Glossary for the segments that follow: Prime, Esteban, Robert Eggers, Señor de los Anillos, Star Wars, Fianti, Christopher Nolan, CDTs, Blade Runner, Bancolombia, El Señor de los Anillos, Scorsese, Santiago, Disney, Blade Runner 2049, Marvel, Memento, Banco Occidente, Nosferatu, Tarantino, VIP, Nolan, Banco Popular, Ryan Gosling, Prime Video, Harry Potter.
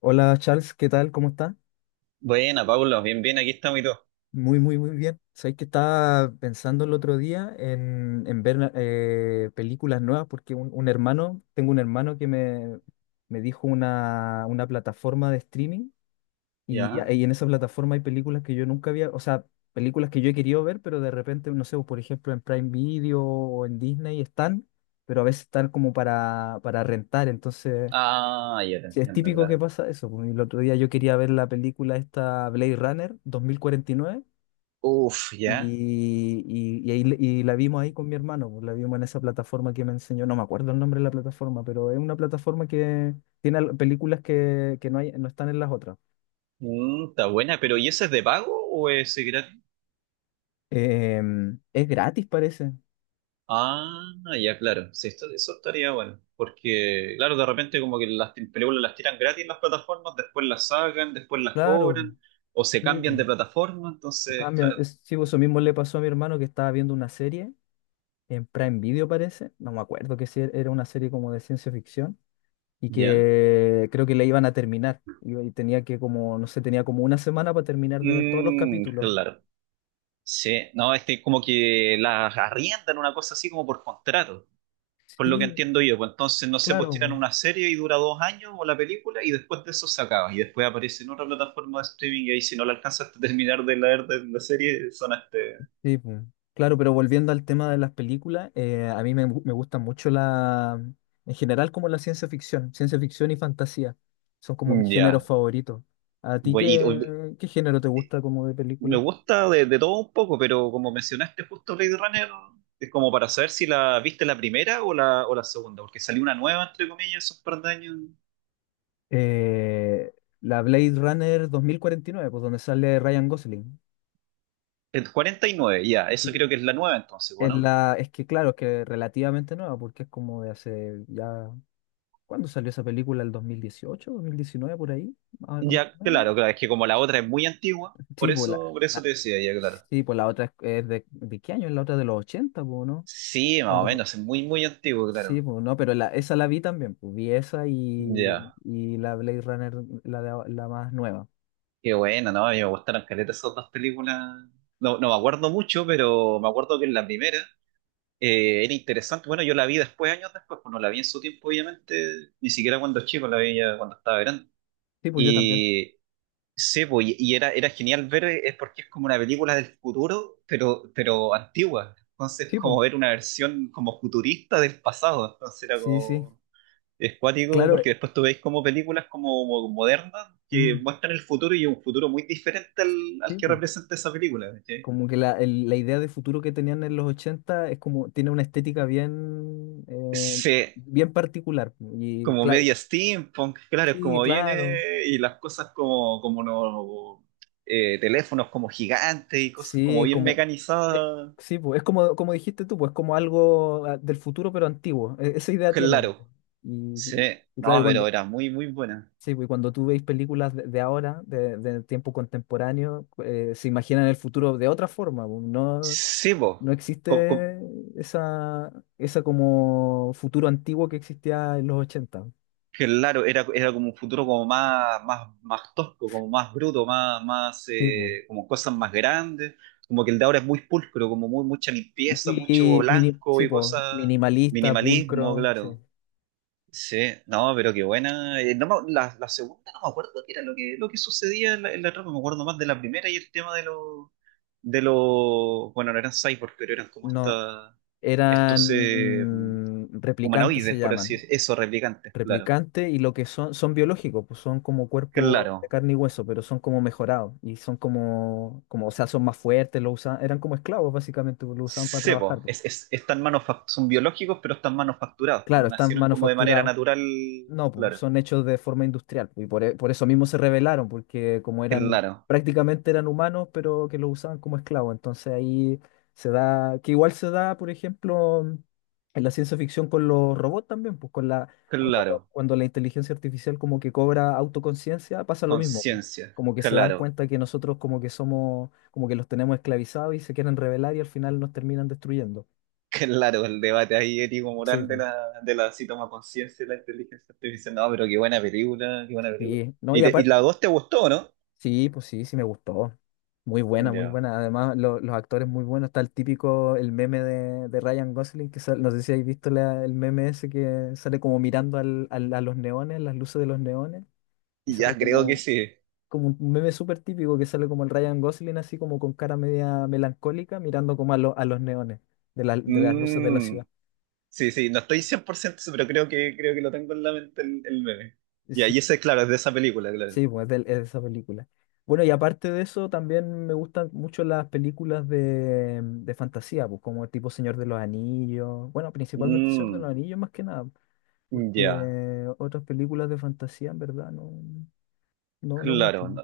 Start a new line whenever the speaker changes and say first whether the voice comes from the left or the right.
left: Hola Charles, ¿qué tal? ¿Cómo está?
right: Buena, Pablo, bien, bien, aquí estamos y todo.
left: Muy, muy, muy bien. Sabéis que estaba pensando el otro día en ver películas nuevas porque un hermano, tengo un hermano que me dijo una plataforma de streaming
right: ¿Ya?
left: y en esa plataforma hay películas que yo nunca había, o sea, películas que yo he querido ver, pero de repente, no sé, por ejemplo, en Prime Video o en Disney están, pero a veces están como para rentar, entonces...
right: Ah, ya te
left: Sí, es
right: entiendo,
left: típico que
right: claro.
left: pasa eso. El otro día yo quería ver la película esta Blade Runner 2049
right: Uf, ya.
left: y la vimos ahí con mi hermano. La vimos en esa plataforma que me enseñó. No me acuerdo el nombre de la plataforma, pero es una plataforma que tiene películas que no hay, no están en las otras.
right: Mm, está buena, pero ¿y ese es de pago o es gratis?
left: Es gratis, parece.
right: Ah, ya, claro. Sí, eso estaría bueno. Porque, claro, de repente como que las películas las tiran gratis en las plataformas, después las sacan, después las
left: Claro,
right: cobran, o se
left: sí,
right: cambian
left: pues,
right: de plataforma,
left: se
right: entonces,
left: cambia.
right: claro.
left: Sí, pues, eso mismo le pasó a mi hermano que estaba viendo una serie en Prime Video, parece. No me acuerdo que si era una serie como de ciencia ficción, y
right: ¿Ya?
left: que creo que la iban a terminar. Y tenía que como, no sé, tenía como una semana para terminar de ver todos los
right: Mm,
left: capítulos.
right: claro. Sí, no, es que como que las arriendan una cosa así como por contrato. Por lo que
left: Sí,
right: entiendo yo. Pues entonces, no sé,
left: claro,
right: pues tiran
left: po.
right: una serie y dura 2 años o la película y después de eso se acaba. Y después aparece en otra plataforma de streaming y ahí si no la alcanzas a terminar de leer de la serie.
left: Sí, po. Claro, pero volviendo al tema de las películas, a mí me gusta mucho la, en general como la ciencia ficción y fantasía. Son como mis géneros
right: Ya.
left: favoritos. ¿A ti
right: Bueno, y
left: qué género te gusta como de
right: me
left: película?
right: gusta de todo un poco, pero como mencionaste justo Blade Runner, es como para saber si la viste la primera o la segunda, porque salió una nueva, entre comillas, esos par de años.
left: Eh, la Blade Runner 2049, pues, donde sale Ryan Gosling.
right: El 49 ya, eso creo que es la nueva entonces, bueno.
left: Es que claro, es que relativamente nueva, porque es como de hace ya. ¿Cuándo salió esa película? ¿El 2018? ¿2019 por ahí? Más
right: Ya,
left: o menos.
right: claro, claro, es que como la otra es muy antigua, por
left: Sí, pues
right: eso,
left: la,
right: por eso
left: ah,
right: te decía, ya, claro.
left: sí, pues la otra es ¿de qué año? Es la otra de los 80, pues, ¿no?
right: Sí, más o
left: Cuando,
right: menos, es muy, muy antiguo,
left: sí,
right: claro.
left: pues no, pero la, esa la vi también, pues vi esa
right: Ya,
left: y la Blade Runner, la, de, la más nueva.
right: qué bueno, ¿no? A mí me gustaron caletas esas dos películas. No, no me acuerdo mucho, pero me acuerdo que en la primera era interesante. Bueno, yo la vi después, años después, pues no la vi en su tiempo, obviamente, ni siquiera cuando chico, la vi ya cuando estaba grande.
left: Sí, pues yo también.
right: Y sí, pues, y era genial ver, es porque es como una película del futuro, pero antigua. Entonces,
left: Sí, pues,
right: como ver una versión como futurista del pasado, entonces era
left: sí, sí.
right: como es cuático
left: Claro,
right: porque después tú veis como películas como, modernas que
left: mm,
right: muestran el futuro y un futuro muy diferente al
left: sí,
right: que
left: pues.
right: representa esa película. ¿Cachai?
left: Como que la idea de futuro que tenían en los 80 es como, tiene una estética bien,
right: Se,
left: bien particular. Y
right: Como
left: claro,
right: media steampunk, claro, es
left: sí,
right: como
left: claro,
right: viene y las cosas como no, teléfonos como gigantes y cosas como
left: sí,
right: bien
left: como, es-
right: mecanizadas.
left: sí, pues, es como, como dijiste tú, pues como algo del futuro pero antiguo. Esa idea tienen.
right: Claro,
left: Y,
right: sí,
left: y y claro, y
right: no, pero
left: cuando,
right: era muy, muy buena.
left: sí, pues, y cuando tú veis películas de ahora, de tiempo contemporáneo, se imaginan el futuro de otra forma, pues, no,
right: Sí, po.
left: no
right: Com- com-
left: existe esa, esa como futuro antiguo que existía en los 80.
right: Claro, era como un futuro como más, más, más tosco, como más bruto, más, más
left: Sí, po.
right: como cosas más grandes, como que el de ahora es muy pulcro, como muy, mucha limpieza, mucho blanco
left: Sí,
right: y
left: po,
right: cosas,
left: minimalista,
right: minimalismo,
left: pulcro, sí.
right: claro. Sí, no, pero qué buena. No me- La segunda no me acuerdo qué era lo que sucedía en la trama, me acuerdo más de la primera y el tema de los, bueno, no eran cyborgs, pero eran como
left: No,
right: estos
left: eran replicantes, se
right: humanoides, por así
left: llaman.
right: decirlo, eso, replicantes, claro.
left: Replicantes, y lo que son, son biológicos, pues son como cuerpos de
right: Claro.
left: carne y hueso, pero son como mejorados y son como, como, o sea, son más fuertes, lo usan, eran como esclavos básicamente, pues, lo usaban para
right: Sí,
left: trabajar,
right: po,
left: pues.
right: son biológicos, pero están manufacturados, porque
left: Claro, están
right: nacieron como de manera
left: manufacturados.
right: natural.
left: No, pues,
right: Claro,
left: son hechos de forma industrial y por eso mismo se rebelaron, porque como eran,
right: claro,
left: prácticamente eran humanos, pero que los usaban como esclavos. Entonces ahí se da, que igual se da, por ejemplo, en la ciencia ficción con los robots también, pues con la,
right: claro.
left: cuando la inteligencia artificial como que cobra autoconciencia, pasa lo mismo, pues.
right: Conciencia,
left: Como que se dan
right: claro,
left: cuenta que nosotros como que somos, como que los tenemos esclavizados y se quieren rebelar y al final nos terminan destruyendo.
right: claro. El debate ahí
left: Sí,
right: ético-moral de la si toma conciencia de la inteligencia artificial. No, pero qué buena película, qué buena película.
left: sí, no,
right: ¿Y,
left: y
right: te- y
left: aparte
right: la dos te gustó, no?
left: sí, pues sí, sí me gustó. Muy buena, muy
right: Ya.
left: buena. Además, los actores muy buenos. Está el típico, el meme de Ryan Gosling, que no sé si habéis visto el meme ese que sale como mirando a los neones, las luces de los neones, y
right: Y
left: sale
right: ya creo que
left: como,
right: sí.
left: como un meme súper típico que sale como el Ryan Gosling así como con cara media melancólica, mirando como a, a los neones de, de las luces de la
right: Mm,
left: ciudad.
right: sí, sí, no estoy 100%, pero creo que lo tengo en la mente el meme. Ya. Y ahí ese, claro, es de esa película, claro.
left: Sí, pues es de esa película. Bueno, y aparte de eso, también me gustan mucho las películas de fantasía, pues como tipo Señor de los Anillos. Bueno, principalmente Señor de los
right: Mm.
left: Anillos más que nada,
right: Ya,
left: porque otras películas de fantasía en verdad no, no, no mucho.
right: claro.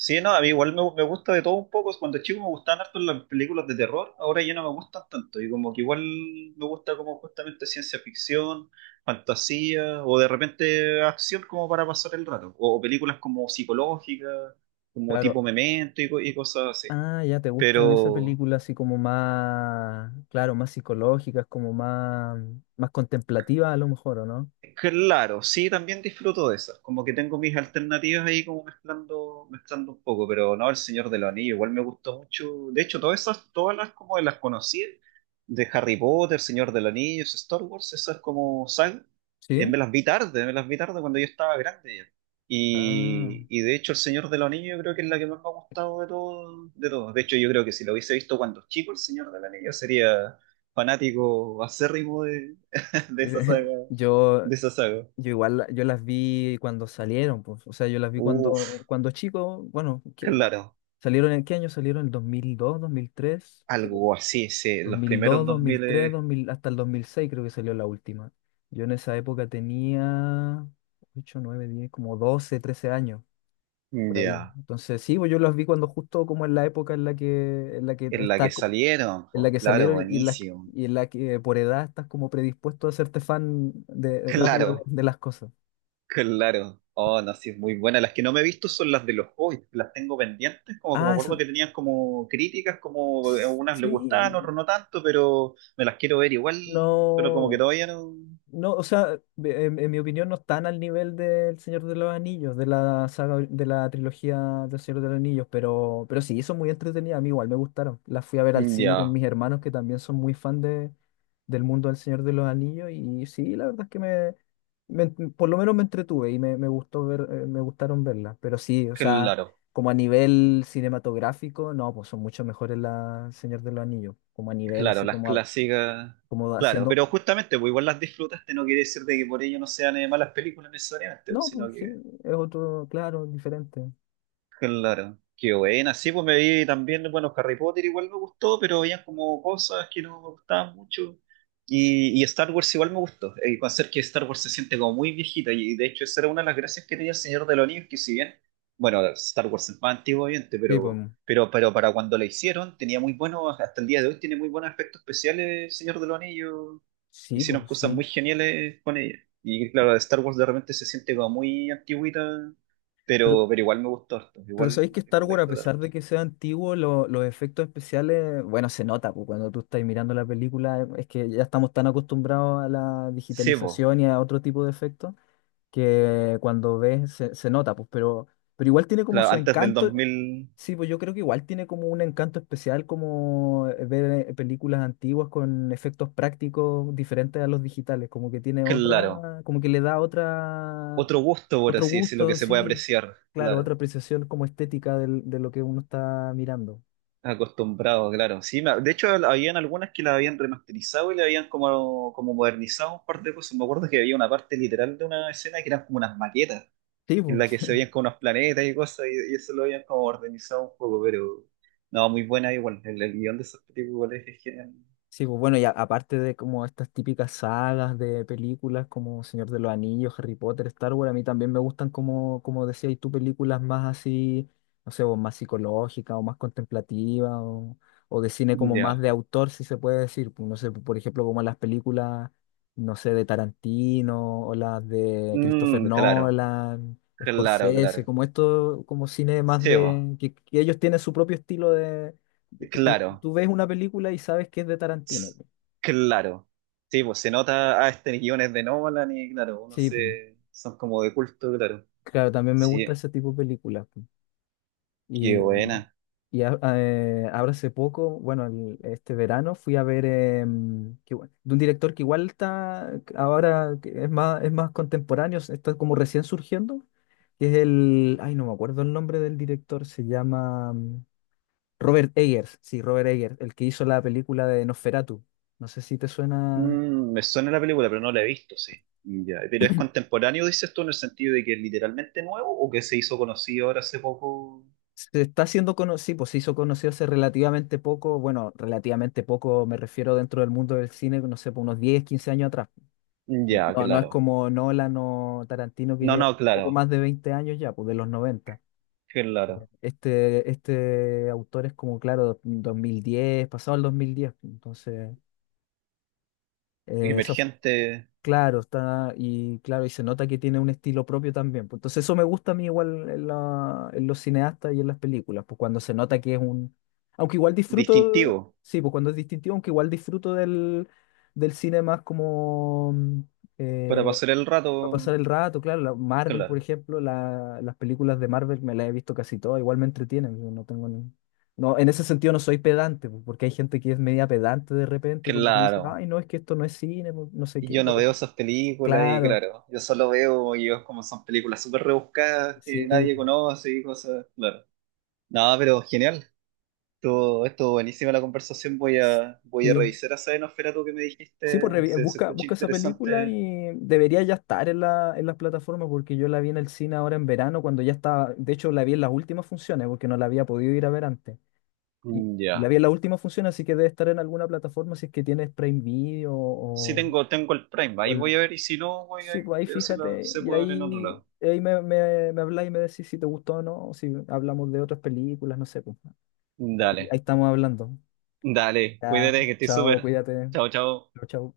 right: Sí, no, a mí igual me gusta de todo un poco. Cuando chico me gustaban harto las películas de terror, ahora ya no me gustan tanto. Y como que igual me gusta como justamente ciencia ficción, fantasía, o de repente acción como para pasar el rato. O películas como psicológicas, como
left: Claro.
right: tipo Memento y cosas así.
left: Ah, ya te gustan esas
right: Pero.
left: películas así como más, claro, más psicológicas, como más, más contemplativas a lo mejor, ¿o no?
right: Claro, sí, también disfruto de esas. Como que tengo mis alternativas ahí como mezclando, mezclando un poco, pero no, El Señor de los Anillos, igual me gustó mucho. De hecho, todas esas, todas las como las conocí, de Harry Potter, Señor de los Anillos, Star Wars, esas como sagas,
left: Sí.
right: me las vi tarde cuando yo estaba grande ya.
left: Ah.
right: Y de hecho, El Señor de los Anillos yo creo que es la que más me ha gustado de todo, de todos. De hecho, yo creo que si lo hubiese visto cuando chico, El Señor de los Anillos, sería fanático acérrimo de esa saga
left: Yo
right: de esa saga.
left: Yo igual, yo las vi cuando salieron, pues, o sea, yo las vi
right: Uf,
left: cuando chico, bueno, ¿qué?
right: claro,
left: ¿Salieron en qué año? ¿Salieron en el 2002, 2003? Sí, po.
right: algo así, sí,
left: dos
right: los
left: mil
right: primeros
left: dos, dos mil
right: 2000
left: tres, dos mil hasta el 2006 creo que salió la última. Yo en esa época tenía 8, 9, 10, como 12, 13 años, por ahí.
right: ya,
left: Entonces, sí, pues yo las vi cuando justo como en la época en la que
right: en la que
left: estás,
right: salieron,
left: en
right: pues
left: la que
right: claro,
left: salieron
right: buenísimo,
left: y en la que por edad estás como predispuesto a hacerte fan de, rápido
right: claro,
left: de las cosas.
right: claro, oh, no, sí, es muy buena, las que no me he visto son las de los Hobbits, las tengo pendientes, como que me
left: Ah,
right: acuerdo que tenían como críticas, como a unas le gustaban, otras
left: sí,
right: no tanto, pero me las quiero ver igual, pero como que
left: no,
right: todavía no,
left: no, o sea, en mi opinión no están al nivel del Señor de los Anillos, de la saga, de la trilogía del Señor de los Anillos, pero sí, son muy entretenidas, a mí igual me gustaron. Las fui a ver al
right: mm,
left: cine con
right: ya,
left: mis hermanos que también son muy fan de, del mundo del Señor de los Anillos y sí, la verdad es que me, por lo menos me entretuve y me gustó ver, me gustaron verlas, pero sí, o sea,
right: claro.
left: como a nivel cinematográfico, no, pues son mucho mejores las Señor de los Anillos, como a nivel
right: Claro,
left: así
right: las
left: como
right: clásicas,
left: como
right: claro,
left: haciendo.
right: pero justamente, pues igual las disfrutaste, no quiere decir de que por ello no sean malas películas necesariamente, pues,
left: No,
right: sino
left: pues sí,
right: que.
left: es otro, claro, diferente.
right: Claro, qué buena. Sí, pues me vi también, bueno, Harry Potter igual me gustó, pero había como cosas que no me gustaban mucho. Y Star Wars igual me gustó. El con ser que Star Wars se siente como muy viejita, y de hecho esa era una de las gracias que tenía el Señor de los Anillos, que si bien, bueno, Star Wars es más antiguo, obviamente,
left: Sí, pues
right: pero,
left: mm,
right: pero, pero para cuando la hicieron, tenía muy buenos, hasta el día de hoy tiene muy buenos efectos especiales el Señor de los Anillos.
left: sí,
right: Hicieron
left: pues
right: cosas
left: sí.
right: muy geniales con ella. Y claro, Star Wars de repente se siente como muy antigüita
left: Pero,
right: pero igual me gustó harto,
left: pero
right: igual,
left: sabéis que Star
right: igual la
left: Wars, a
right: disfruté
left: pesar
right: harto.
left: de que sea antiguo, los efectos especiales, bueno, se nota, pues cuando tú estás mirando la película, es que ya estamos tan acostumbrados a la
right: Sí, pues,
left: digitalización y a otro tipo de efectos, que cuando ves se nota, pues, pero igual tiene como
right: claro,
left: su
right: antes del dos
left: encanto.
right: mil
left: Sí, pues yo creo que igual tiene como un encanto especial como ver películas antiguas con efectos prácticos diferentes a los digitales, como que tiene
right: claro.
left: otra, como que le da otra,
right: Otro gusto, por
left: otro
right: así decirlo, que
left: gusto,
right: se puede
left: sí,
right: apreciar,
left: claro, otra
right: claro.
left: apreciación como estética de lo que uno está mirando.
right: Acostumbrado, claro. Sí, de hecho, habían algunas que la habían remasterizado y le habían como modernizado un par de cosas. Me acuerdo que había una parte literal de una escena que eran como unas maquetas,
left: Sí,
right: en la
left: pues.
right: que se veían como unos planetas y cosas, y eso lo habían como modernizado un poco, pero no, muy buena igual. El guión de esos películas es genial.
left: Sí, pues bueno, y aparte de como estas típicas sagas de películas como Señor de los Anillos, Harry Potter, Star Wars, a mí también me gustan como, como decías tú, películas más así, no sé, o más psicológicas o más contemplativas o de cine como más
right: Ya.
left: de autor, si se puede decir. Pues, no sé, pues, por ejemplo, como las películas, no sé, de Tarantino o las de Christopher
right: Mm, claro,
left: Nolan,
right: claro,
left: Scorsese,
right: claro.
left: como esto, como cine más
right: Sí, bo.
left: de, que ellos tienen su propio estilo, que
right: Claro.
left: tú ves una película y sabes que es de Tarantino,
right: S-
left: po.
right: claro. Sí, pues se nota a este guiones de Nolan y claro,
left: Sí, po.
right: son como de culto, claro.
left: Claro, también me gusta
right: Sí,
left: ese tipo de películas, po.
right: qué
left: Y,
right: buena.
left: Ahora hace poco, bueno, este verano fui a ver que de un director que igual está ahora, que es más contemporáneo, está como recién surgiendo, que es el, ay, no me acuerdo el nombre del director, se llama Robert Eggers, sí, Robert Eggers, el que hizo la película de Nosferatu. No sé si te suena.
right: Mm, me suena la película, pero no la he visto, sí. Ya, pero es contemporáneo, dices tú, en el sentido de que es literalmente nuevo o que se hizo conocido ahora hace poco.
left: Se está haciendo conocido, pues se hizo conocido hace relativamente poco, bueno, relativamente poco me refiero dentro del mundo del cine, no sé, por unos diez, 15 años atrás.
right: Ya,
left: No, no es
right: claro.
left: como Nolan o Tarantino que
right: No, no,
left: lleva poco
right: claro,
left: más de 20 años ya, pues de los 90.
right: claro.
left: Este autor es como, claro, 2010, pasado el 2010, pues, entonces, eso.
right: Emergente,
left: Claro, está, y claro, y se nota que tiene un estilo propio también, pues. Entonces eso me gusta a mí igual en en los cineastas y en las películas, pues cuando se nota que es un... Aunque igual disfruto,
right: distintivo,
left: sí, pues cuando es distintivo, aunque igual disfruto del, del cine más como
right: para
left: eh,
right: pasar el
left: para pasar
right: rato,
left: el rato, claro, Marvel, por
right: claro,
left: ejemplo, las películas de Marvel me las he visto casi todas, igual me entretienen, yo no tengo No, en ese sentido no soy pedante, pues, porque hay gente que es media pedante de repente, como que dice, ay,
right: claro.
left: no, es que esto no es cine, pues, no sé
right: Y
left: qué,
right: yo no
left: pero...
right: veo esas películas y
left: Claro,
right: claro, yo solo veo ellos como son películas súper rebuscadas que
left: sí,
right: nadie conoce y cosas, claro. No, pero genial. Estuvo buenísima la conversación. Voy a
left: sí.
right: revisar esa Nosferatu que me
left: Sí, pues
right: dijiste. Se
left: busca,
right: escucha
left: busca esa película
right: interesante.
left: y debería ya estar en la, en las plataformas porque yo la vi en el cine ahora en verano cuando ya estaba, de hecho la vi en las últimas funciones porque no la había podido ir a ver antes.
right: Mm,
left: Y la
right: ya.
left: vi en las últimas funciones, así que debe estar en alguna plataforma si es que tienes Prime Video
right: Sí
left: o,
right: tengo el Prime.
left: o
right: Ahí
left: el-
right: voy a ver y si no, voy a
left: sí, pues ahí
right: veo si
left: fíjate
right: se
left: y
right: puede ver en otro
left: ahí,
right: lado.
left: ahí me habláis y me decís si te gustó o no, o si hablamos de otras películas, no sé, pues ahí,
right: Dale,
left: ahí estamos hablando.
right: dale.
left: Ya,
right: Cuídate que estoy
left: chao,
right: súper.
left: cuídate.
right: Chao, chao.
left: Chao, chao.